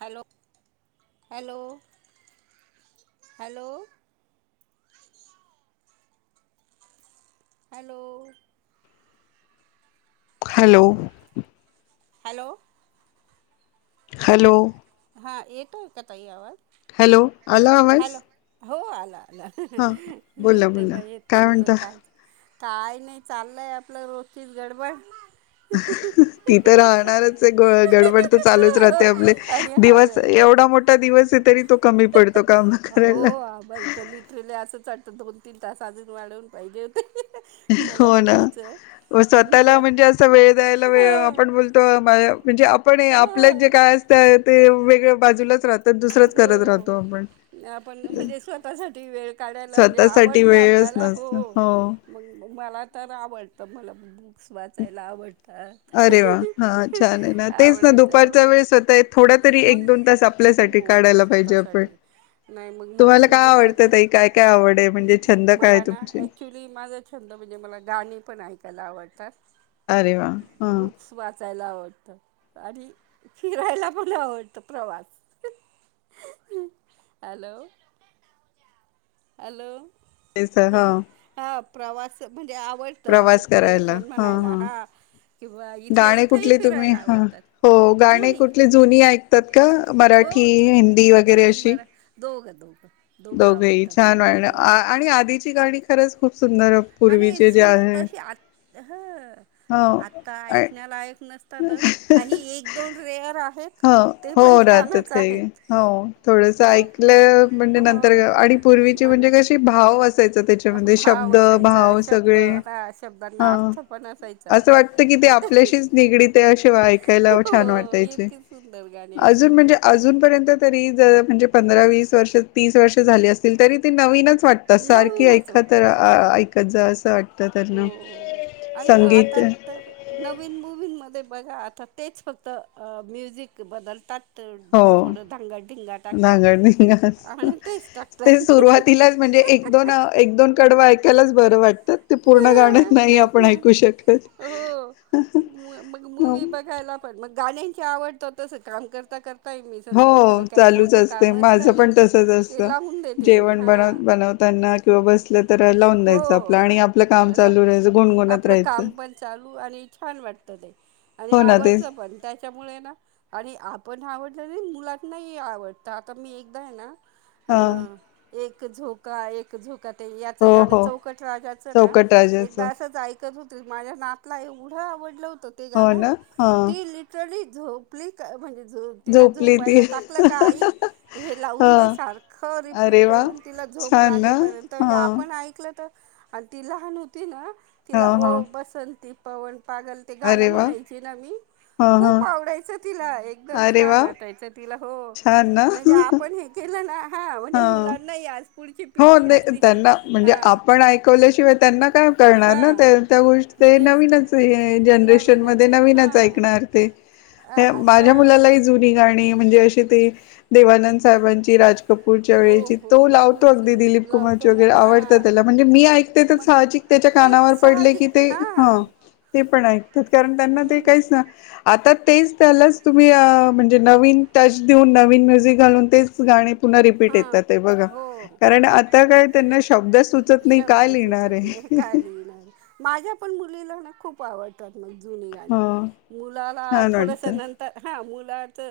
Hello hello hello hello hello hello hello हां येतोय का ताई आवाज? हॅलो आला आवाज? हॅलो हो आला. हा हां बोला बोला तेंव्हा येत काय नव्हतं म्हणता काय. काय नाही चाललंय आपलं रोजचीच गडबड. ती तर राहणारच आहे गडबड तर चालूच राहते आपले. आणि हा दिवस वेळ एवढा मोठा दिवस आहे तरी तो कमी पडतो काम हो करायला. आम्हाला तर लिटरली असंच वाटतं दोन तीन तास अजून वाढवून पाहिजे होते. मला हो ना वाटायचं की स्वतःला मुलं म्हणजे असं वेळ द्यायला वेळ आपण बोलतो म्हणजे आपण आपलंच जे ह काय असत ते वेगळ्या बाजूलाच राहतात दुसरंच करत हो राहतो आपण आपण म्हणजे स्वतःसाठी वेळ काढायला म्हणजे स्वतःसाठी आवडचा वेळच आपल्याला हो नसत हो मग हो मला तर आवडतं मला वाचायला आवडतात. अरे वा हा छान आहे ना तेच ना आवडायचं दुपारचा हो वेळस होतंय थोड्या तरी एक दोन तास आपल्या होत स्वतःसाठी नाही मग म्हणून तुम्हाला मी काय आवडतं दुपचे ताई? काय-काय आवड आहे? म्हणजे छंद काय आहे मला ना तुमचे? ॲक्च्युली माझा छंद म्हणजे मला गाणी पण ऐकायला आवड तर अरे वाह! हम्म हां, बुक्स वाचायला आवड त आणि फिरायला पण आवडतं प्रवास. हॅलो. हॅलो. तेच तर हे घे हां, टाप. प्रवास म्हणजे आवडतं असं प्रवास करायला. पर्यटन हां, म्हणायला हां. हा किंवा इथल्या गाणे इथही कुठले तुम्ही फिरायला हां, आवडतात हो गाणे जुनी कुठली जुनी ऐकतात का? जु हो मराठी, हिंदी जुनी वगैरे जुनी अशी? मरा दोघ [unintelligible] दोघं आवड. दोघेही छान हाय ना आ आणि आधीची गाणी खरंच खूप सुंदर आणि पूर्वीचे जे सुंदर आहे. तशी आत हं. आतां हो. ऐैकण्यालाऐैक नसत तातच काही एक दोन रेअर आ हं हो राहत्यात काय की हो थोडसं हां ऐकलं म्हणजे नंतर हो गं आणि पूर्वीची म्हणजे मला कशी भाव असायचं त्याच्यामध्ये भाव शब्द भा हा असायचा ओ शब्द सगळे हा शब्दांना हां अर्थ पण असायचा असं वाटतं की ते काहीतरी आपल्याशीच निगडित अशे वं ऐकायला ओ छान हो वाटायचे. इतकी सुंदर गाणी अजून असायची म्हणजे अजून पर्यंत तरी जर ज म्हणजे पंधरा वीस वर्ष तीस वर्ष झाले असतील तरी ते नवीनच वाटतं सारखी नवीनच ऐखत वाटतात रां आं आं ऐैक त्यांच असं वाट हो आणि आता तर नवीन मूवीन मध्ये बघा आता तेचं फक्त अं म्युझिक बदलतात हो थोडं धांगाडिंगा टाकतात ढांगड ढिंगा असतो आणि तेच तेच टाकतात सुरुवातीलाच म्हणजे एक दोन अं एक दोन कडवं ऐक त्यालाच बरं वाटतात ते पूर्ण हा गाणं नाई आपण ऐकू शक [inaudible] मूवी मग मूवी बघायला पण मग गाणी च्या आवडतो तस काम करता कर हो चालूच असते माझं असलं पण नाही तसच ते असतं लावून देते मी जेवण हां बनव बनवताना किंवा बस हो मला चालू राहायचं गुणगुणत आपलं राहायचं काम पण चालू आणि छान वाटत ते आणि हो ना तेच आवडतं पण त्याच्यामुळे ना आणि आपण आवड. नाही मुलात नाही आवडत आता मी एकदा हे ना, हा हम्म. एक एक झोका एक झोका ते. हो गा हो चौक राजाच ना चौकट राजाच एक अस. त होत माझ्या नातला एवढं आवडलं. ते हो गाण ना हा ती लिटरली. झोपली का म्हणजे झो तिला झोपली ती झोपायला टाकलं का आई हे हा लावून दे सारखं रिपीट अरे वा करून तिला झोप छान ना लागेपर्यंत ज हा आप आणि ती लहान होती ना, तिला हा हा ओ बसंती पवन पागल ते गाणं अरे वा! म्हणायचे ना, मी हां, हां. खूप आवडायचं. तिला एकदम अरे वा! छान वाटायचं. तिला हो छान ना. म्हणजे आपण हे केलं ना, हा म्हणजे हां. मुलां नाही आज. पुढची हो, पिढी ते अस [unintelligible] तच त्यांना म्हणजे आपण ऐकवल्याशिवाय त्यांना काय करणार ना हा त्या त्या गोष्टी ते तेच तर नवीनच जनरेशन मध्ये नवीनच आहे नवीनच हा ऐकणार ते आता माझ्या मुलालाही जुनी गाणी म्हणजे अशी ते देवानंद साहेबांची राज कपूरच्या हो वेळेची हो तो लाव खूप सुंदर दिलीप कुमार लावतो ना वगैरे हा आवडतात त्याला म्हणजे मी ऐकते मग साहजिक त्याच्या तेच कानावर पडले की साहजिक ते हा ह ते पण ऐकतात कारण त्यांना ते काहीच ना आता तेच त्यालाच तुम्ही म्हणजे नवीन टच देऊन नवीन म्युझिक घालून तेच गाणे पुन्हा रिपीट हां येतात बघा हो कारण आता काय त्यांना शब्द सुचत नाही शब्द काय लिहिणार सुचच नाही आहे. काय लिहिणार माझ्या पण मुलीला ना खूप आवडतें जु ग हो मु छान वाटतं थोडर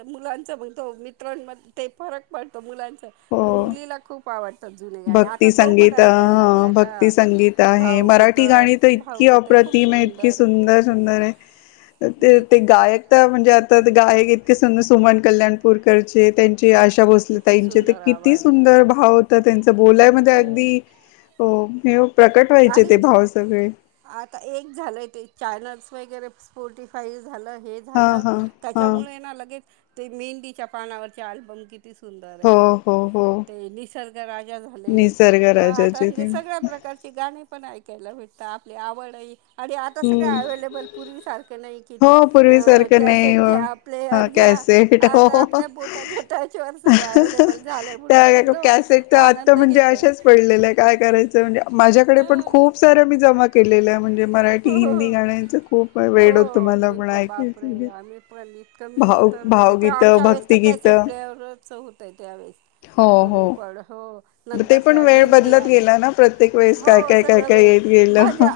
मुलांच म्हणतो मित्रां ते फरक पडतो मुलां हो मुलीला खूप आवडत जुने ग आता तो पण आहे हा हा भक्ती संगीत आहे मराठी भावगीतं गाणी तर इतकी भावगीतं खूप अप्रतिम आहे इतकी खूप सुंदर सुंदर आहे ते मी ते गायक म्हणजे आता गायक इतके सुर सोमन कल्याणपूरकरचे त्या े आशा किती भोसलेतााईचे ते सुंदर किती आवाज आहे सुंदरभाव होतात. त्यांच बोलायमध्ये म्हणजे अगदी अ हे प्रकट व्हायचे ते आणि भाव सगळे आता एक झालंय ते चॅनल्स वगैरे स्पॉटिफाई झालं हे हा झालं हा हा त्याच्यामुळे लगेच ते मेंदीच्या पानावरचे अल्बम कि सुंदर हो आहे हो हो ते निसर्ग राजा झाले निसर्ग व आता राजाचे ते म्हणजे सगळया प्रकारचे गाणे पण आईकायेला भे तर आपली आवडह आणि आता सगळ हम्म अवे्लेबल पूर्वीसारखं नाही की हो पूर्वीसारखं नाही कॅसेट हो घ्या हा प्लेअर घ्या कॅसेट आता हो आपल्या बोटात येत त्या कॅसेट तर आत्ता आनंद म्हणजे घेतो आहे अशाच पडलेलं आहे काय करायचं म्हणजे ईकडे पण हां खूप साऱ्या मी जमा केलेल्या म्हणज ी हो हिंदी हो गाण्याचं खूप वेळ होतो हो मला पण ऐकायचं कमी भाव तर म्हणजे ते भावगीतं आमच्या वेळेस तर कॅसेट भक्तिगीतं प्लेरच होतय त्यावेेळेस हो हो रेकॉर्ड ते नंतर पण त्या वेळ डी व्ही डी बदलत आल्या गेला ना प्रत्येक वेळेस काय हो काय काय काय येत गेलं ह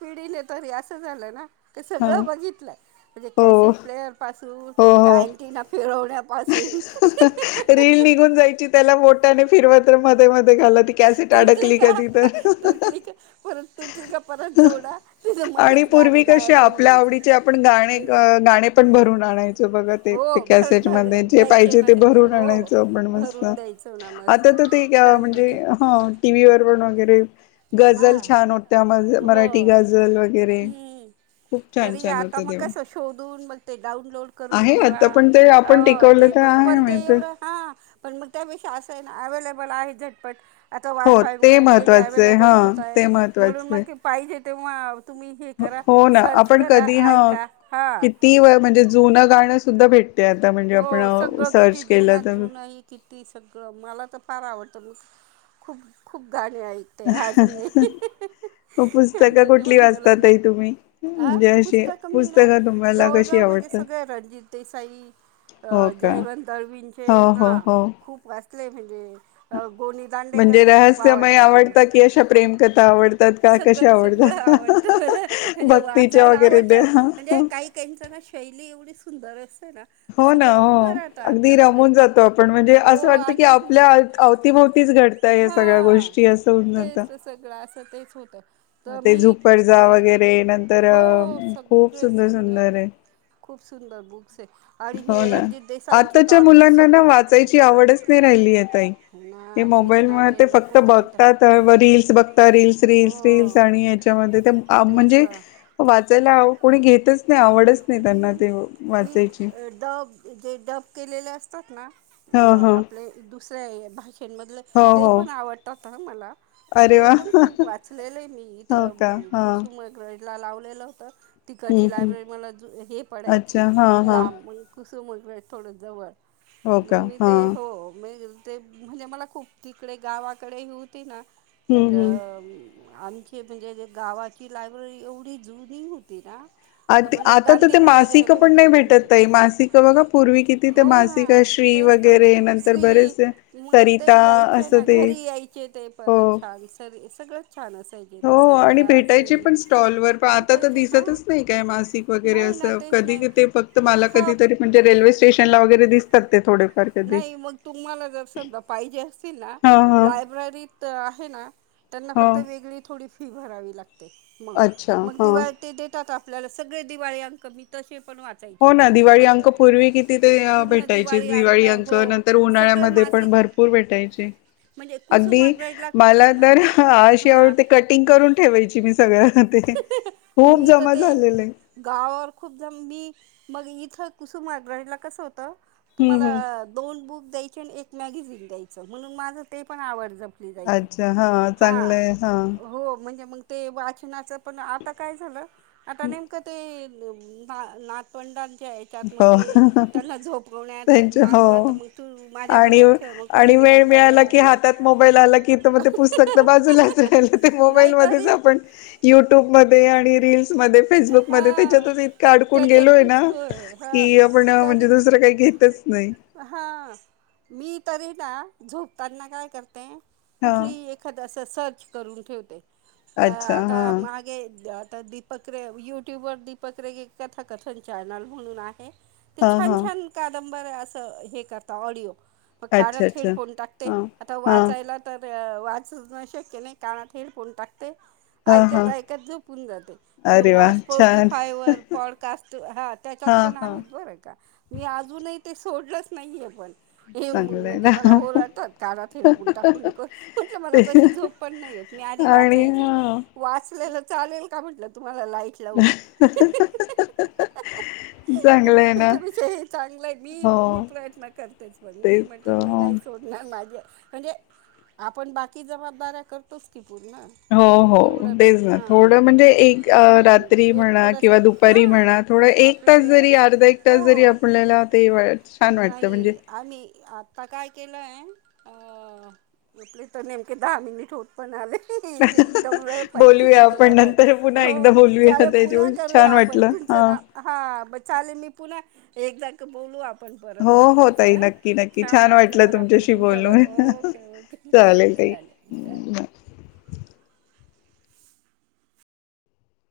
पिढीले तरी असं झालं ना ते सगळं बघितलंय म्हणजे हो कॅसेट प्लेअर त्याटी ना फिरवल्या रीलील निघून जायची त्याला मोठ्या आणि फिरवञ मध्ये मध्ये ती कसट अडकली का तिथ तुटली का परत तुटली का परत जोडा तिथं आणि मध्येच पूर्वी गाणं कशी गायब होऊन आपल्या जायचं आवडीचे आपण गाणे ग गाणे पण भरून आणायचो ते बघत हो ते भर भर मले जे द्यायचे पाहिजे ना ते भरून हो आणायचण आपण मस्त भरून द्यायचं ना मस्त आता तर तेम्हणजे छानपैकी ह टी व् व पण वरे हां गझल छान होत्या म हो मराठी गझल वगैरे हम्म. खूप छान तरी छान आता होतं मग तेव कसं शोधून मग आहे आता पण ते आप अ ते पण पण ते एवढं ना हा पण मग त्यापेक्षा असं आहे ना अवेलेबल पालाये आहे झटपट आता हो वायफाय ते मुळे नेट महत्त्वाचं आहे आवलेब बोलत हा होता ते म्हणून मग पाहिजे तेव्हा तुम्ही हे अ.. करा हो ना सर्च आपण करा कधी ह ऐका हां किती व म्हणजे जुन गाणं सुद्धा भेट हो सगळं किती जुन्यात तर जुनही किती सगळं मला तर फार आवडत तरून खूप खूप गाणी ऐकते अजून ही.. ही ही मग ही आणि पुस्तकं कुठली त्याच्यामुळे वाचता मुलाने ताई तुम्ही? हा म्हणजे अशी पुस्तक मी ना पुस्तकं तुम्हाला कशी जवळजवळ म्हणजे आवडतात? सगळे रणजित देसाई हो ह. का? जयवंत हो दळवींचे हा खूप वा. असले म्हणजे अ.. गोणी दांडेकर म्हणजे तर खूप रहस्यमय मला. आवडतात की अशा प्रेमकथा आवडतात का सगळं कशा सगळं आवडतात? आवडतं मला ह.. म्हणजे भक्तीच्या वाचायला वगैरे आवडतं द्या. म्हणजे काही काहीच ना शैली एवढीच सुंदरे. स स हो ना हो अगदी पुढे रमून जातो आपण म्हणजे हो असं वाटतं की अगदी म्हणजे आपल्या अवत.. अवतीभवतीच घडतय या सगळ्या गोष्टी असं होऊन जात अ. तेच होत ते झुपर्जा वगैरे नंतर हो खूप सुंदर सुंदर आहे खूप सुंदर बुक्स आहे आणि हो हे ना रणजित देसाईंचे तर आताच्या ऑलमोस्ट मुलांना ना सगळे वाचले वाचायची मी. आवडच नाही राहिलीय ताई हो हे ना तेच मोबाईल ना मध्ये ते फक्त नकोच म्हणता बघतात रील्स फक्त रील्स रील्स हो रील्स आणि याच्यामध्ये त.. तेच म्हणजे तर वाचायला ह कोणी घेतच नाही आवडच नाही मी त्यांना ते मी वाचायची. डब जे डब केलेले असते तात ना ह व ह आपले दु. सये.. भाह् हो मधलं हो पण आवडतात तह मला मी अरे ते वा पण खूप वाचलेलं आहे मी हो का ते हा. कुसुमाग्रज ला.. लावलेलं होतं हम्म तीकडची हम्म लायब्ररी मला हे पडायची अच्छा हा हा ला म कुस. च मज वेळ थोडं जवळ हो म का मी हा ते हो मधील.. ते म्हणजे मला खूप तिकडे गावाकडे होती ना हम्म तर हम्म. अ. म.. आमची म्हणजे गावाची लायब्ररी एवढी जुनी होती ना [inaudible] तर आत म्हणजे आता तर ते गांधींनी वगैरे मासिक भेट पण नाही दिलेली भेटत होती ताई मासिक बघा पूर्वी किती तिथे हो मासिक ना श्री तेच तर वगैरे नंतर श्री बरेचसे मग ते सरिता यायचे असं ना ते हो सगळं हो आणि भेटायची पण स्टॉल वर पण आता तर भेटायचे हां दिसतच नाही काय मासिक वगैरे वगैरे नाही ना असं तेच कधी नाही कि फक्त मला हा कधीतरी म्हणजे रेल्वे स्टेशनला वगैरे दिस तात ते थोडे नाही मग तुम्हाला जर समजा पाहिजे असतील ना हा हा लायब्ररीत आहे ना त्यांना हा फक्त वेगळी थोडी फी भरावी लागते ते मग अच्छा मग हा दिवाळी ते देतात आणू आपल्याला सगळे दिवाळी अंक मितच ण वाचाय हो म ना दिवाळी अंक कुसुमाग्रथा पूर्वी किती ते अ, पूर्ण भेटायचे दिवाळी दिवाळी अंक हो नंतर सगळे उन्हाळ्यामध्ये पण मासिक भरपूर भेटायचे म्हणजे अगदी कुसुमाग्रजला मला तर अ अशी आवडते कटिंग करून ठेवायची मी सगळं ते हहह खूप मी तर जमा ते झालेलं आहे. गावावर खूप जण मी मग इथं कुसुमग्रहीला कसं होतं होत हम्म तुम्हाला हम्म. दोन बुक एक द्यायचे आणि एक मॅगझिन द्यायचे म्हणून मला ते पण आवड अच्छा हा चांगलंय हा हो म्हणजे मग ते वाच वाचनाचं पण आता काय झालं आता नेमकं ते ना नाथपंथातात हो त्यांच्या नाचला तर हो मग तू आणि माझ्याबरोबर खेळ मग कुठे आणि वेळ निवांता मिळाला की आपला हातात मोबाईल आला की मग ते पुस्तक तर बाजूलाच राहिल ते मोबाईल मध्येच नाहीतरी आपण युट्यूबमध्ये आणि रिल्समध्ये फेसबुकमध्ये हा त्याच्यातच इतक अडकून त्याच्यात गेलोय ना घुसतोय हा कि आपण म्हणजे तरी दुसरं काही घेतच नाही हा मी तरी ना झोपताना काय करते हा कुठली एखाद असं सर्च करून ठेवते तर अच्छा हा आता मागे तर दीपक रे युट्यूबवरर दीपक रेग एक कथाकथन चॅनल म्हणून आहे ते हा छान हा छान कादम बर हे करता ऑडिओ. म अच्छा कानात हेड अच्छा फोन टाकते हा आता हा वाचायला तर अ वाच न शक्य नाही कानात हेड फोन टाक हा हा ऐकत ऐकत झोपून जाते. अरे वा किंवा छान स्पोर्टीफाय वर पॉडकास्ट हा त्याच्यात पण आहेत बर का. मी अजूनही ते सोडलंच नाहीेये पण हे मग चांगलं आहे म्हणजे मला ना ओरटात कानात हेड फोन टाकू नकोस म्हटल मला ते तशी झोप पण नाहीेयेत मी आधी आणि वाचायची हा वाचलेलं चालेल का म्हटलं तू मला लाईट लावून चांगलं आहे पण ना त्या पेक्षा ही चांगलं आहे. हो मी मी प्रयत्न करतेच पण मी तेच म्हटलं मी हो नाही सोडणार माझं म्हणजे आपण बाकी जबाबदाऱ्या करतोच की, पूर्ण हो मग हो तेवढं तर तेच ना हां थोडं म्हणजे एक रात्री हम्म एक म्हणा थोडंसं किंवा दुपारी हां म्हणा थोडं एक आपला तास वेळ जरी असतो अर्धा एक तास जरी हो आपल्याला ते वा छान वाटतं म्हणजे नाही आम्ही आता काय केलं अ इकले तर नेमके दहा मिनिट होत पण आले. एकदम वेळ पण [unintelligible] तखे बोलूया आपण गेलात आहे नंतर पुन्हा हो एकदा बोलूया चालेल पुन्हा त्याच्यामुळे करूया छान आपण वाटलं तुमचं हा नाव हा चालेल मी पुन्हा एकदा का बोलू आप आपण हो परत हो ताई वाटल्याचं नक्की नक्की छान वाटलं मला पण तुमच्याशी तुमच्यावर बोलून ओके ओके चालेल चालेल.